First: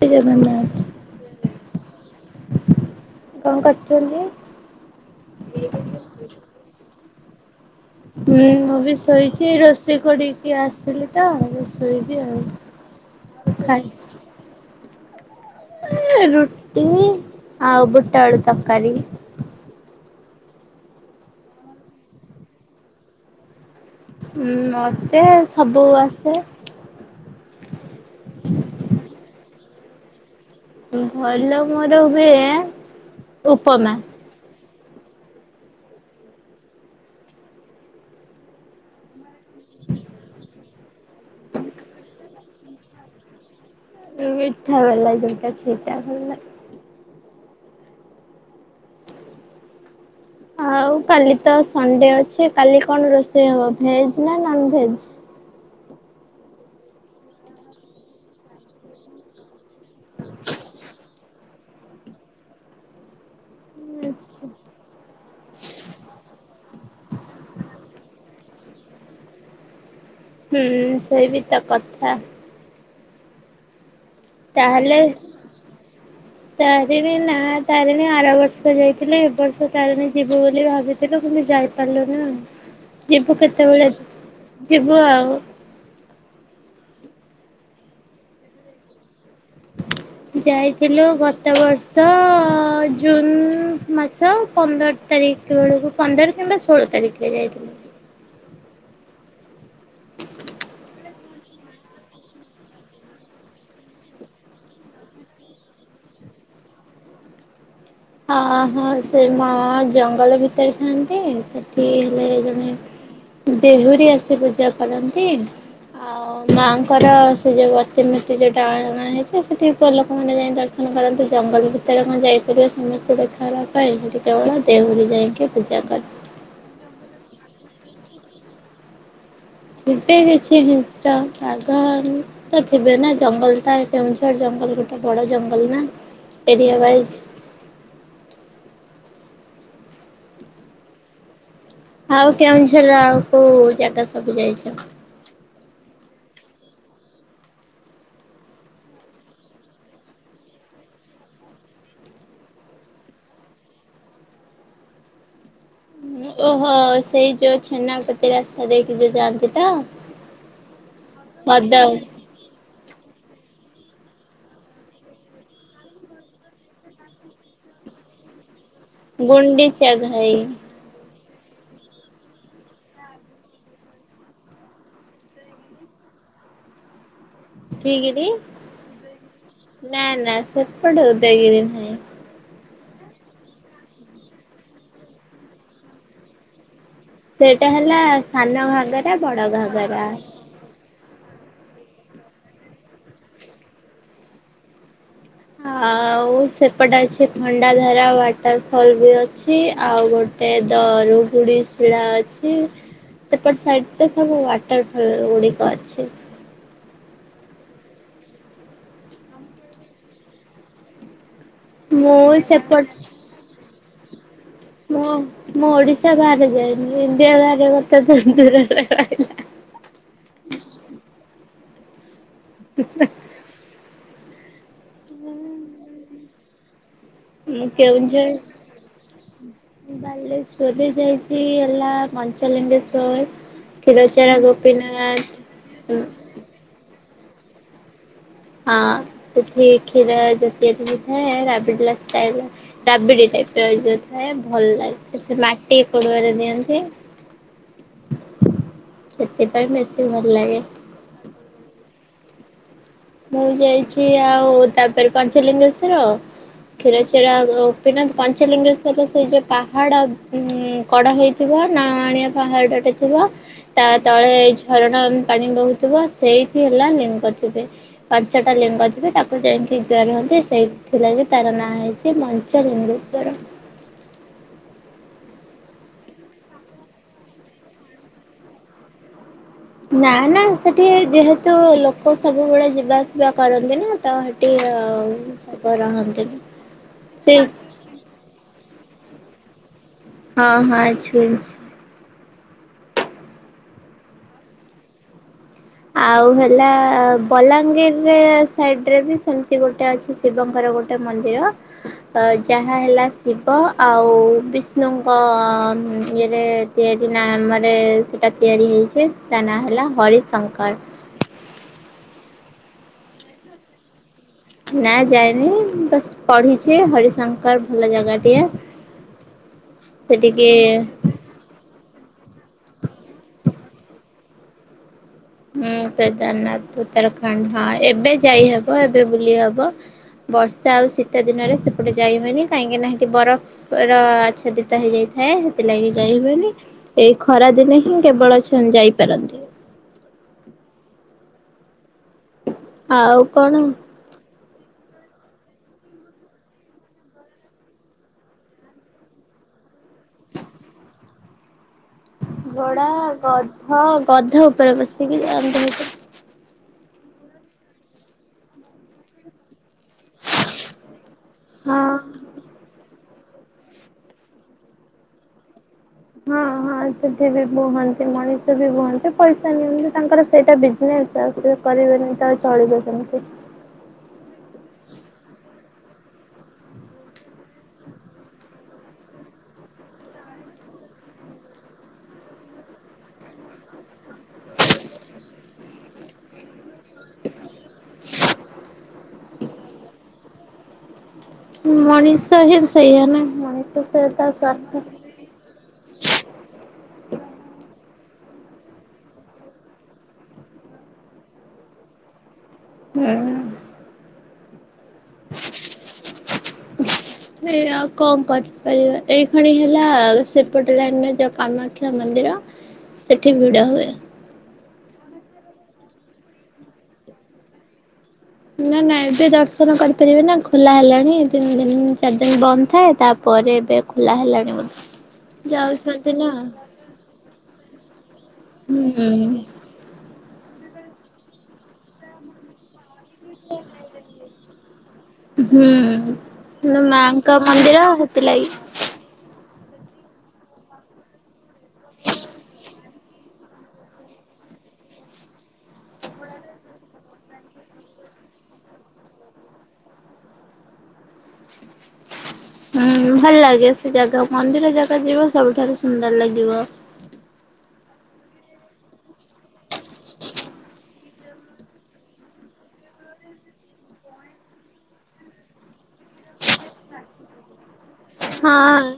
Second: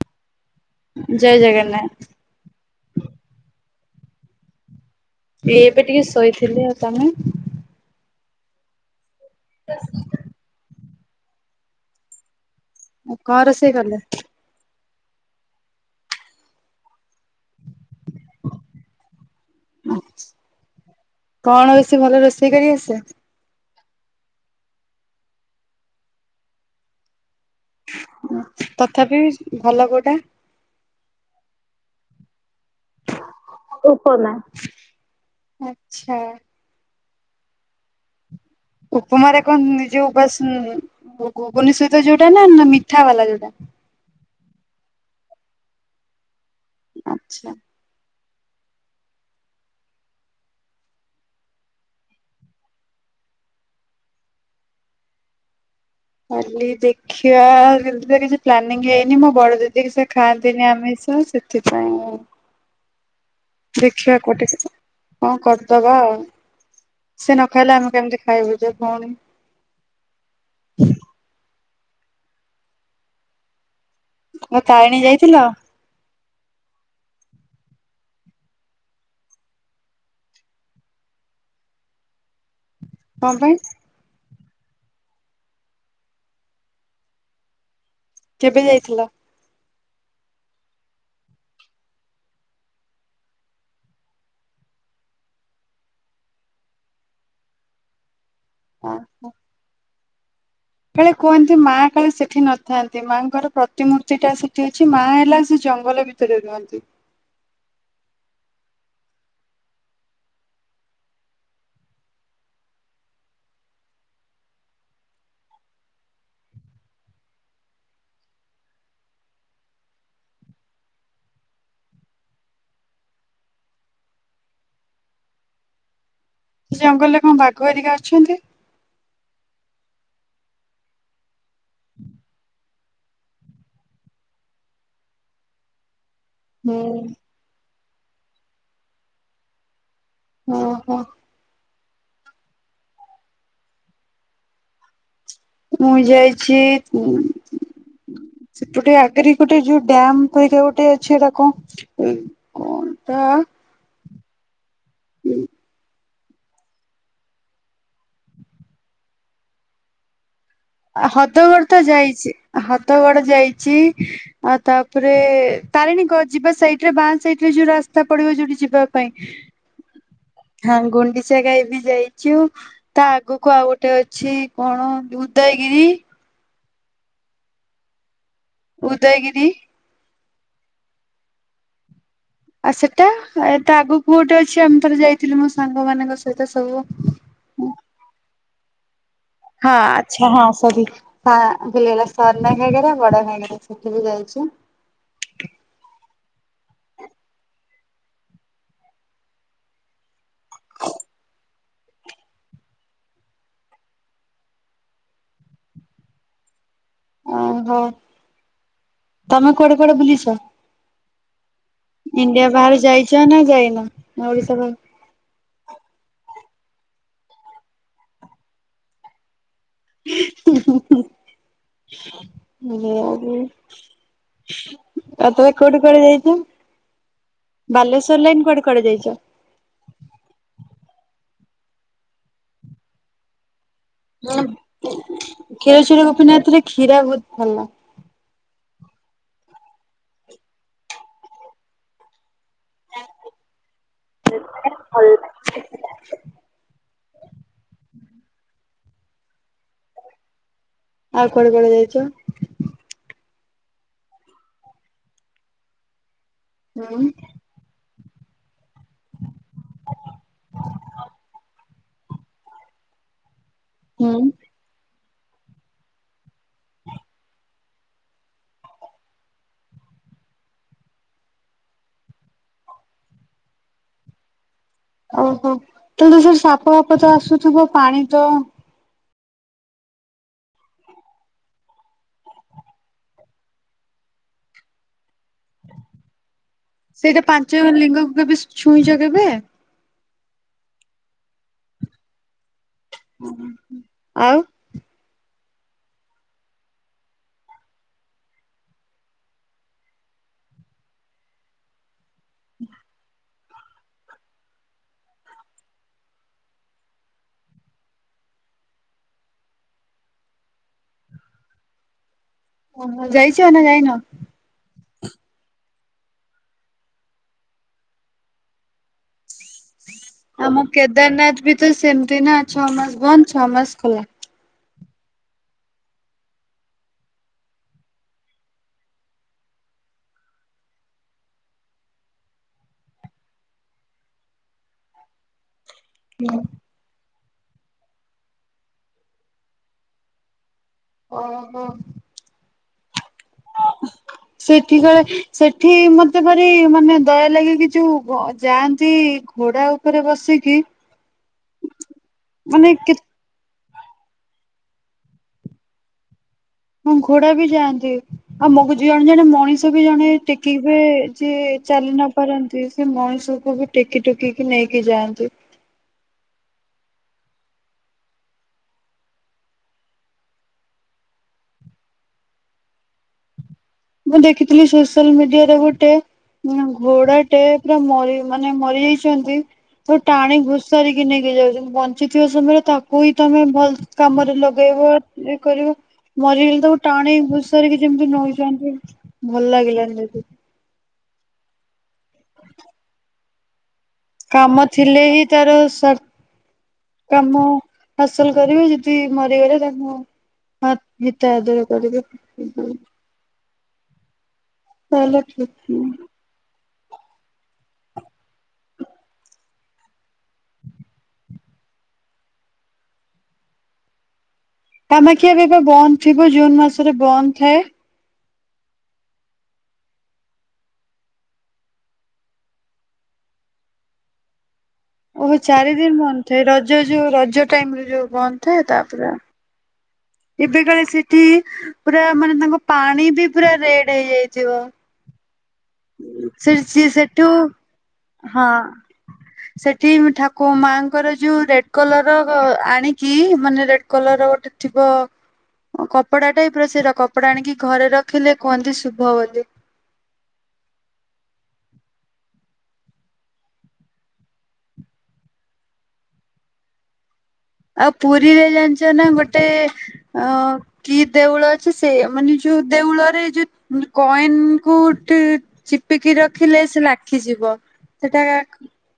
ଶ୍ରୀ ଜଗନ୍ନାଥ ଜୟ ଜଗନ୍ନାଥ। କଣ କରିଛନ୍ତି। ଏ ଏବେ ଟିକେ ଶୋଇଥିଲି ଆଉ ତମେ? ହୁଁ ଅବ ଶୋଇଛି ରୋଷେଇ କରିକି ଆସ ଆସିଲି ତ ଆଉ ଶୋଇବି ଆଉ ଓ କ ର ସେେଇ ଖାଇ କଲେ ରୁଟି ଆଉ ବୁଟଆଳୁ ତରକାରୀ। କଣ ବେଶୀ ଭଲ ରୋଷେଇ କରି ଆସେ। ଉଁ ମତେ ସବୁ ଆସେ। ତଥାପି ଭଲ କୋଉଟା? ଭଲ ମୋର ହୁଏ ଉପମା ଆଚ୍ଛା। ଉପମାରେ କଣ ନି ଯୋଉ ଉପସ ଗୁଗୁନି ସହିତ ଯୋଉଟା ନା ମିଠା ବାଲା ଯୋଉଟା? ମିଠା ବାଲା ଯେଉଟା ସେଇଟା ଭଲ ଲାଗେ। ଆଚ୍ଛା। ଆଉ କାଲି ତ ସଣ୍ଡେ ଅଛି କାଲି କଣ ରୋଷେଇ ହବ ଭେଜ ନା ନନ୍ ଭେଜ? କାଲି ଦେଖିବା କିଛି ପ୍ଲାନିଂ ହେଇନି ମୋ ବଡ ଦି [unintelligible] ଖାଆନ୍ତିନି ଆମିଷ। ସେଥିପାଇଁ ଦେଖିବା କୋଠି କଣ କରିଦବା ଆଉ। ସେ ନ ଖାଇଲେ ଆମେ କେମିତି ଖାଇବୁ ଯେ ଭଉଣି? ହୁଁ ସେଇ ବି ତ କଥା ହଁ ମୋ ତାରିଣୀ ତାହେଲେ ଯାଇଥିଲ? ତାରିଣୀ ନା ତାରିଣୀ ଆର ବର୍ଷ ଯାଇଥିଲି ଏ ବର୍ଷ ତାରିଣୀ ଯିବୁ ବୋଲି ଭାବିଥିଲୁ କିନ୍ତୁ ଯାଇପାରିଲୁନି। ଯିବୁ କଣ ପାଇଁ? କେତେବେଳେ। ଯିବୁ ଆଉ। କେବେ ଯାଇଥିଲ? ଯାଇଥିଲୁ ଗତ ବର୍ଷ ଜୁନ ମାସ ପନ୍ଦର ତାରିଖ ବେଳକୁ ପନ୍ଦର କିମ୍ବା ଷୋହଳ ତାରିଖରେ ଯାଇଥିଲୁ। ହ ହୋ କାଳେ କୁହନ୍ତି ମା କାଳେ ସେଠି ନଥାନ୍ତି ମାଆଙ୍କର ପ୍ରତିମୂର୍ତ୍ତି ଟା ସେଠି ଅଛି ମା ହେଲା ସେ ଜଙ୍ଗଲ ଭିତରେ ରୁହନ୍ତି। ହଁ ହଁ ସେ ମା ଜଙ୍ଗଲ ଭିତରେ ଥାଆନ୍ତି ସେଠି ହେଲେ ଜଣେ ଦେହୁରୀ ଆସି ପୂଜା କରନ୍ତି ଆଉ ମାଆଙ୍କର ସେ ଯୋଉ ଅତିମୂର୍ତ୍ତି ଯୋଉଟା ଅଣା ହେଇଛି ସେଠି ପୁଅ ଲୋକମାନେ ଯାଇ ଦର୍ଶନ କରନ୍ତି ଜଙ୍ଗଲ ଭିତରେ କଣ ଯାଇପାରିବ ସମସ୍ତେ ଦେଖା ହେବା ପାଇଁ ସେଠି କେବଳ ଦେହୁରି ଯାଇକି ପୂଜା କରେ। ସେ ଜଙ୍ଗଲରେ କଣ ବାଘ ଏରିକା ଅଛନ୍ତି? ଥିବେ କିଛି ହିଂସ୍ର। ଆଗର ଥିବେ ନା ଜଙ୍ଗଲ ଟା କେଉଁଝର ଜଙ୍ଗଲ ଗୋଟେ ବଡ ଜଙ୍ଗଲ ନା। ହୁଁ। ଏରିଆୱାଇଜ୍। ହଁ ହଁ। ଆଉ କେଉଁଝର ଆଉ କୋଉ ଜାଗା ସବୁ ଯାଇଛ? ମୁଇଁ ଯାଇଛି ସେପଟେ ଆଗରେ କୋଟେ ଯୋଉ ଡ୍ୟାମ୍ କହି କା ଗୋଟେ ଅଛି ଏଟା କ କଣ ତ? ହୁଁ ଓହୋ ସେଇ ଯୋଉ ଛେନାପତି ରାସ୍ତା ଦେଇକି ଯୋଉ ଯାଆନ୍ତି ତ? ହଦଗଡ ତ ହ୍ରଦ ଯାଇଚି ହଦଗଡ ଯାଇଚି। ଆଉ ତାପରେ ତାରିଣୀ କ ଯିବା ସାଇଟ୍ ରେ ବାଁ ସାଇଡ ରେ ଯୋଉ ରାସ୍ତା ପଡିବ ଯୋଉଠି ଯି ଗୁଣ୍ଡିଚା ଘାଇ ହଁ ଗୁଣ୍ଡି ଚା ଘାଇ ବି ଯାଇଚୁ ତା ଆଗକୁ ଆଉ ଗୋଟେ ଅଛି କଣ ଉଦୟଗିରି? କିଏ ଗିରି? ଉଦୟଗିରି। ସେପଟେ ଉଦୟଗିରି ନୁହେଁ। ଆଉ ସେଟା ତା ଆଗକୁ ଗୋଟେ ଅଛି ଆମେ ଥରେ ଯାଇଥିଲୁ ମୋ ସାଙ୍ଗ ମାନଙ୍କ ସହିତ ସବୁ। ସେଇଟା ହେଲା ସାନଘାଗରା। ହଁ ଆଛା ହଁ ସରି। ହଁ ଭୁଲ୍ ହେଇଗଲା ସାନଘାଗେରା ବଡ ଘାଗେରା ସେଠି ବି ଯାଇଚୁ। ଆଉ ସେପଟେ ଅଛି ଖଣ୍ଡା ଧାରା ୱାଟର ଫଲ ବି ଅଛି ଆଉ ଗୋଟେ ଦରୁଗୁଡି ଶିଳା ଅଛି ସେପଟ ସାଇଡ ସବୁ ୱାଟର ଫଲ ଗୁଡିକ ଅଛି। ଓହୋ ତମେ କୁଆଡେ କୁଆଡେ ବୁଲିଚ? ମୁଁ ଇଣ୍ଡିଆ ବାହାରେ ସେପଟ ଯାଇଚ ନା ଯାଇନ? [unintelligible] ମୁଁ ମୋ ଓଡିଶା ବାହାରେ ଯାଇନି ଇଣ୍ଡିଆ ବହାରେ କଥା ତ ଦୂର ରେ ରହିଲା। [unintelligible] ଜ [unintelligible] ହ ଆଉ ତମେ କୋଉଠି କୁଆଡେ ଯାଇଚ? ମୁଁ ବାଲେଶ୍ଵର କେଉଁଝର ଲାଇନ କୁଆଡେ କୁଆଡେ ଯାଇଚ? ଏଲା ମଞ୍ଚଲିଙ୍ଗେଶ୍ଵର ହଁ ହଁ କ୍ଷୀରଚୋରା ଗୋପୀନାଥ ରେ କ୍ଷୀରା ବ ଭଲ। ହଁ ସେଠି କ୍ଷୀର ଜାତୀୟ ମିଳିଥାଏ ରାବିଡି ଲସ୍ ରାବିଡି ଟାଇପି ଭଲ ଲାଗେ ସେ ମାଟି ପୁରୁଆରେ ଦିଅନ୍ତି। ସେଥିପାଇଁ ବେଶୀ ଭଲ ଲାଗେ। ଆଉ କୁଆଡେ କୁଆଡେ ଯାଇଚ? ମୁଁ ଯାଇଛି ଆଉ ତାପରେ ପାଞ୍ଚ ଲିଙ୍ଗେଶ୍ୱର ହୁଁ କ୍ଷୀରଚୋରା ପିନା ପଞ୍ଚେଲିଙ୍ଗେଶ୍ ସେଜୋ ସେଇ ଯୋଉ ପାହାଡ ହୁଁ କଡା ହେଇଥିବା। ନଆଁଣିଆ ପାହାଡ଼ଟେ ଥିବ ତା ହୁଁ। ତଳେ ଏଇ ଝରଣା ପାଣି ବହୁଥିବ ସେଇଠି ହେଲା ଲିମ୍ ଗଛଟେ ପାଞ୍ଚଟା ଲିଙ୍ଗ ଥିବେ ତାକୁ ଯାଇକି ଜା ରୁହନ୍ତି ସେଇଥିଲାଗି ତାର ନାଁ ହେଇଛି ମଞ୍ଚ ଲିଙ୍ଗେଶ୍ଵର ଓହୋ ତାହଲେ ସେ ସାପ ବାପ ତ ଆସୁଥିବ ପାଣି ତ ନା ନା ସେଠି ଯେହେତୁ ଲୋକ ସବୁବେଳେ ଯିବାସିବା କରନ୍ତି ନା ତ ସେଠି ସେଇଟା ପାଞ୍ଚ ଲିଙ୍ଗକୁ କେ ବି ଛୁଇଁ କେବେ ହଁ ହଁଛୁଛ। ଆଉ ଆଉ ହେଲା ବଲାଙ୍ଗୀର ସାଇଡ ରେ ବି ସେମିତି ଗୋଟେ ଅଛି ଶିବଙ୍କର ଗୋଟେ ମନ୍ଦିର ଅ ଯାହା ହେଲା ଶିବ ଆଉ ବିଷ୍ଣୁଙ୍କ ଇଏରେ ତିଆରି ନାମରେ ସେଇଟା ତିଆରି ହୋଇଇଛି ତା ନାଁ ହେଲା ହରି ସଂଙ୍କଳ ଓୋ ଯାଇଛି ଆ ନା ଯାଇନ ନା ଯାଇନି ବସ ପଢିଛି ହରିଶଙ୍କର ଭଲ ଜାଗାଟିଏ ଆମ ସେଠିକି କେଦାରନାଥ ବି ତ ସେମିତି ନା ଛଅ ମାସ ବନ୍ଦ ଛଅ ମାସ କଲା ହୁଁ କେଦାରନାଥ ଉତ୍ତରାଖଣ୍ଡ ହଁ ଏବେ ଯାଇହବ ଏବେ ବୁଲି ହବ ବର୍ଷା ଆଉ ଶୀତ ଦିନରେ ସେପଟେ ଯାଇ ହଏନି କାହିଁକି ନାଠି ବରଫ ର ଆଚ୍ଛାଦିତ ହେଇଯାଇଥାଏ। ଲାଗି ଯାଇିବନି ଏଇ ଖରାଦିନେ ହିଁ କେବଳ ଅ ଯାଇପାରନ୍ତି। ହ। ଓ ହୋ। ଆଉ କଣ? ସେଠି କଳେ ସେଠି ମତେ ଭାର ମାନେ ଦୟା ଲାଗ କିି ଯୋଉ ଯାଆନ୍ତି ଘୋଡା ଉପରେ ବସିକି ମାନେ ଘୋଡା କେତେ ଗଧ ଗଧ ଉପ ବସି ଆ ମୁଁ ଘୋଡା ବି ଯାଆନ୍ତି ଆଉ ମୁକୁ ଜଣେ ଜଣେ ମଣିଷ ତ ବି ଜଣେ ଟେକିବଏ ଯିଏ ଚାଲି ନ ପାରନ୍ତି ସେ ମଣିଷ କୁ ବି ଟେକି ଟୁକିକି ନେଇକି ଯାଆନ୍ତି। ହଁ ହଁ ସେଠି ବି ବୁହନ୍ତି ମଣିଷ ବି ବୁହନ୍ତି, ପଇସା ନିଅନ୍ତି ତାଙ୍କର ସେଇଟା ବିଜନେସ ଆଉ ସେ କରିବେନି ତ ଚଳିବେ କେମିତି? ମୁଁ ଦେଖିଥିଲି ସୋସିଆଲ ମିଡିଆରେ ଗୋଟେ ଟେ ଘୋଡାଟେ ପୁରା ମ ମାନେ ମରିଯାଇଛନ୍ତି ଟାଣି ଘୁସାରିକି ନେଇକି ଯାଉଛନ୍ତି ବଞ୍ଚିଥିବା ସମୟରେ ତାକୁ ହିଁ ତମେ ଭଲ କାମରେ ଲଗେଇବ ଇଏ କରିବ ମରିଗଲେ ତ ଗ ଟାଣି ଭୁଷାରିକି ଯେମିତି ନଉଚନ୍ତି। ଭଲ ଲାଗିଲାନି। ଆ ମଣିଷ ହେ ସେଇଆ ନା ମଣିଷ। ସେ ତା କାମ ସ୍ୱାର୍ଥ ଥିଲେ ହିଁ ତାର ସ୍ୱାର କାମ ହାସଲ କରିବେ, ଯଦି ମରିଗଲେ ତାଙ୍କୁ ମା ହିତ ଆଦର କରିବେ। ହୁଁ। ଚାଲ ଠିକ ଏ ଆଉ କଣ କରିପାରିବା। ଏଇ ଖଣି ହେଲା ସେପଟରେ ଯଉ କାମାକ୍ଷା ମନ୍ଦିର ସେଠି ଭିଡ ହୁଏ। କାମାକ୍ଷା ଏବେ ଏବେ ବନ୍ଦ ଥିବ। ଜୁନ୍ ମାସରେ ବନ୍ଦ ଥାଏ। ନା ନା ଏବେ ଦର୍ଶନ କରିପାରିବେ ନା ଖୋଲା ହେଲାଣି ତିନି ଦିନ ଚାରି ଦିନ ବନ୍ଦ ଥାଏ ତାପରେ ଏବେ ଖୋଲା ହେଲାଣି ବୋଧେ। ଓହୋ ଚାରି ଦିନ ଯାଉଛନ୍ତି ବନ୍ଦ ନା। ଥାଏ, ରଜ ଯୋଉ ରଜ ଟାଇମରେ ଯୋଉ ବନ୍ଦ ଥାଏ ତା ହୁଁ ପରେ। ଏବେ କଳେ ସେଠି ପୁରା ମାନେ ତାଙ୍କ ପାଣି ପୁର ରେଡ ହେଇଯାଇଥିବ। ସେ ହୁଁ ସିଏ ସେଠୁ ମାଙ୍କ ମନ୍ଦିର ହେଥିଲାଗି ହଁ। ସେଠି ଠାକୁ ମାଙ୍କର ଯୋଉ ରେ କଲର ଆଣି କି ମାନେ ରେଡ କଲର ର ଗୋଟେ ଥିବ କପଡା ଟାଇପ ର ସେଟା କପଡା ଆଣିକି ଘରେ ରଖିଲେ କୁହନ୍ତି ଶୁଭ ବୋଲି। ହୁଁ ଭଲ ଲାଗେ ସେ ଜାଗା ମନ୍ଦିର ଜାଗା ଯିବ ସବୁଠାରୁ ସୁନ୍ଦର ଲାଗିବ। ଆଉ ପୁରୀରେ ଜାଣିଛ ନା ଗୋଟେ ଅ କି ଦେଉଳ ଅଛି ସେ ମାନେ ଯୋଉ ଦେଉଳରେ ଯୋଉ କଏନ କୁ ତୁ ଚିପିକି ରଖିଲେ ସେ ଲାଖିଯିବ। ସେଟା ହଁ।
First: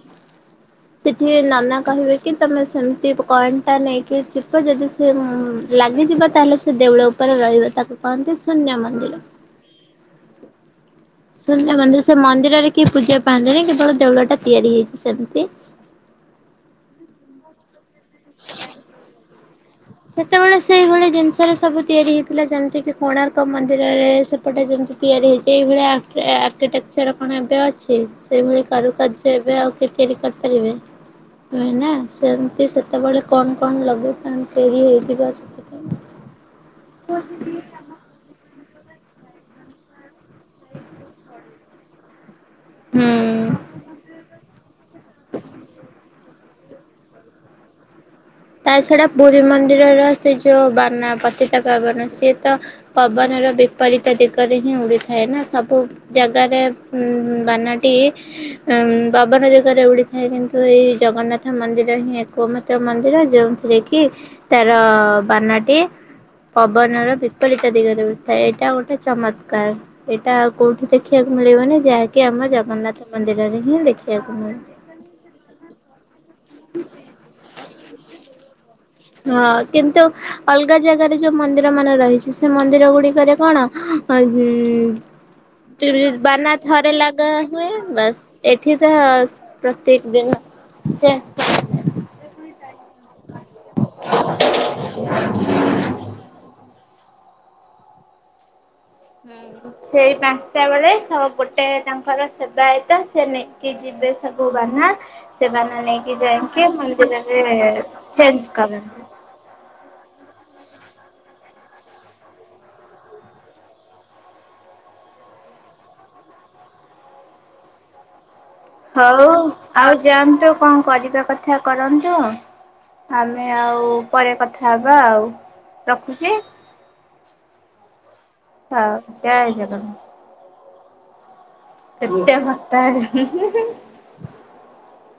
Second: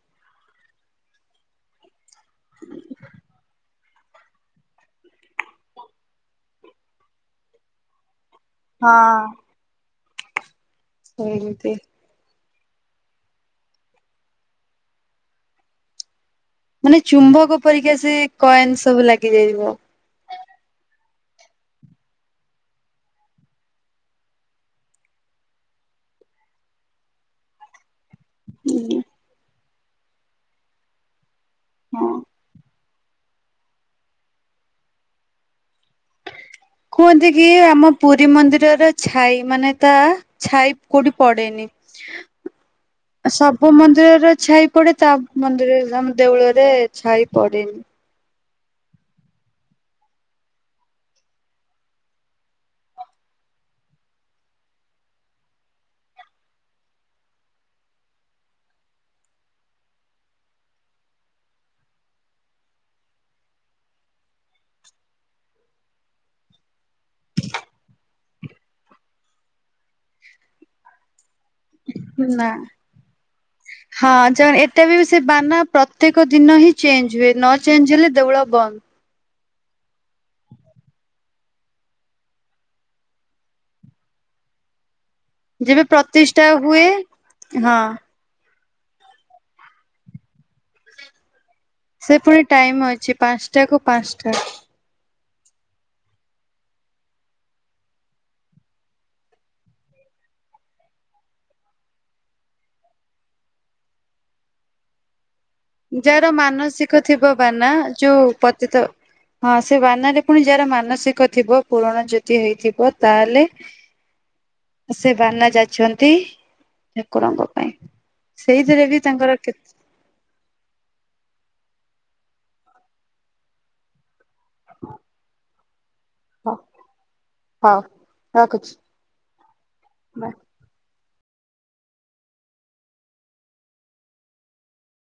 ସେଠି ନାନା କହିବେ। କି ତମେ ସେମତି କଏନ ତା ନେଇକି ଚିପ ଯଦି ସେ ଲାଗିଯିବ ତାହେଲେ ସେ ଦେଉଳ ଉପରେ ରହିବ ତାକୁ କହନ୍ତି ସୁନ୍ୟ ହଁ ମନ୍ଦିର। ସେମିତି। ଶୂନ୍ୟ ମନ୍ଦି ସେ ମନ୍ଦର ରେ କି ପୂଜା ପାନ୍ତିନି। କେବଳ ଦଉଳ ଟା ତିଆରି ହେଇଚି ସେମିତି। ମାନେ ଚୁମ୍ବକ ପରିକା କଏନ୍ ସବୁ ଲାଗିଯାଇବ। ସେତେବେଳେ ସେଇଭଳି ଜିନିଷରେ ସବୁ ତିଆରି ହେଇଥିଲା ଯେମିତିକି କୋଣାର୍କ ମନ୍ଦିରରେ ସେପଟେ ଯେମିତି ତିଆରି ହେଇଚି ଏଇଭଳିଆ ଆର୍କିଟେକ୍ଚର କଣ ଏବେ ଅଛି? ସେଇଭଳି କାରୁକାର୍ଯ୍ୟ ଏବେ ଆଉ ତିଆରି କରିପାରିବେ। ହୁଁ ନା ହଁ। ସେମତି ସେ ସେତେବେଳେ କଣ କଣ ଲଗେଇଥାନ୍ତି ତିରି ହେଇଥିବା ସେ କୁହନ୍ତି କି ଆମ ପୁରୀ ମନ୍ଦିର ର ର ଛାଇ ମାନେ ତା ଛାଇ କୋଉଠି ପଡେନି। [inaudible] ହୁଁ। ସବୁ ମନ୍ଦିରର ଛାଇ ପଡେ ତା ମନ୍ଦିରରେ ଆମ ଦେଉଳ ରେ ଯେ ଛାଇ ପଡ଼େନି। ତା ଛଡା ପୁରୀ ମନ୍ଦିରର ସେ ଯୋଉ ବାନା ପତିତା ପବନ ସିଏ ତ ପବନର ବିପରୀତ ଦିଗରେ ହିଁ ଉଡିଥାଏ। ନା ସବୁ ଜାଗାରେ ଉଁ ବାନାଟି ଉଁ ପବନ ଦିଗରେ ଉଡିଥାଏ କିନ୍ତୁ ଏଇ ଜଗନ୍ନାଥ ମନ୍ଦିର ହିଁ ଏକମାତ୍ର ମନ୍ଦିର ଯେ ଯୋଉଥିରେ କି ତାର ବାନାଟି ପବନର ବିପରୀତ ଦିଗରେ ଉଡ଼ିଥାଏ। ଏଇଟା ଗୋଟେ ଚମତ୍କାର ଏଟା ଆଉ କୋଉଠି ଦେଖିବାକୁ। ମିଳିବନି ଯାହାକି ଆମ ନା ଜଗନ୍ନାଥ ମନ୍ଦିରରେ ହିଁ ହଁ ଦେଖିବାକୁ ଚ ମିଳେ। ଏତେ ବି ବି ସେ ବାନା ପ୍ରତ୍ୟେକ ଦିନ ହିଁ ଚେଞ୍ଜ ହୁଏ ନ ଚେଞ୍ଜ ହେଲେ ଦେଉଳ ବନ୍ଦ। ହଁ କିନ୍ତୁ ଅଲଗା ଜାଗାରେ ଯୋଉ ମନ୍ଦିର ମାନ ରହିଛି ସେ ମନ୍ଦିର ଗୁଡିକରେ କଣ [unintelligible] ଯେବେ ଟିରେ ପ୍ରତିଷ୍ଠା ବାନା ହୁଏ ଥରେ ଲଗା ହୁଏ ହଁ ବାସ୍। ଏଠି ତ ପ୍ରତ୍ୟେକ ଦିନ ଯେ ସେ ପୁଣି ଟାଇମ ଅଛି ପାଞ୍ଚଟା କୁ ପାଞ୍ଚ [unintelligible] [inaudible] ହୁଁ ସେଇ ପାଞ୍ଚଟା ବେଳେ ସ ଗୋଟେ ତାଙ୍କର ସେବାୟତ ସେ ନେଇକି ଯିବେ ସବୁ ବାନା ସେ ବାନା ନେଇକି ଯାର ଯାଇକି ମାନସିକ ଥିବ ମନ୍ଦିରରେ ବାନା ଯୋଉ ଚେଞ୍ଜ ପତିତ କରନ୍ତି ହଁ ସେ ବାନା ରେ ପୁଣି ଯାର ମାନସିକ ଥିବ ପୂରଣ ଯଦି ହେଇଥିବ ତାହେଲେ ସେ ବାନା ଯାଛନ୍ତି ଠାକୁରଙ୍କ ପାଇଁ। ସେଇଥିରେ ବି ହଉ ତାଙ୍କର କେତେ ଆଉ ଯାନ୍ତୁ। କଣ କରିବା କଥା କରନ୍ତୁ ଆମେ ଆଉ ପରେ କଥା ହବା ଆଉ ରଖୁଚି ହଉ ରଖୁଛି। ହଉ ଜୟ ଜଗନ୍ନାଥ। କେତେ [unintelligible]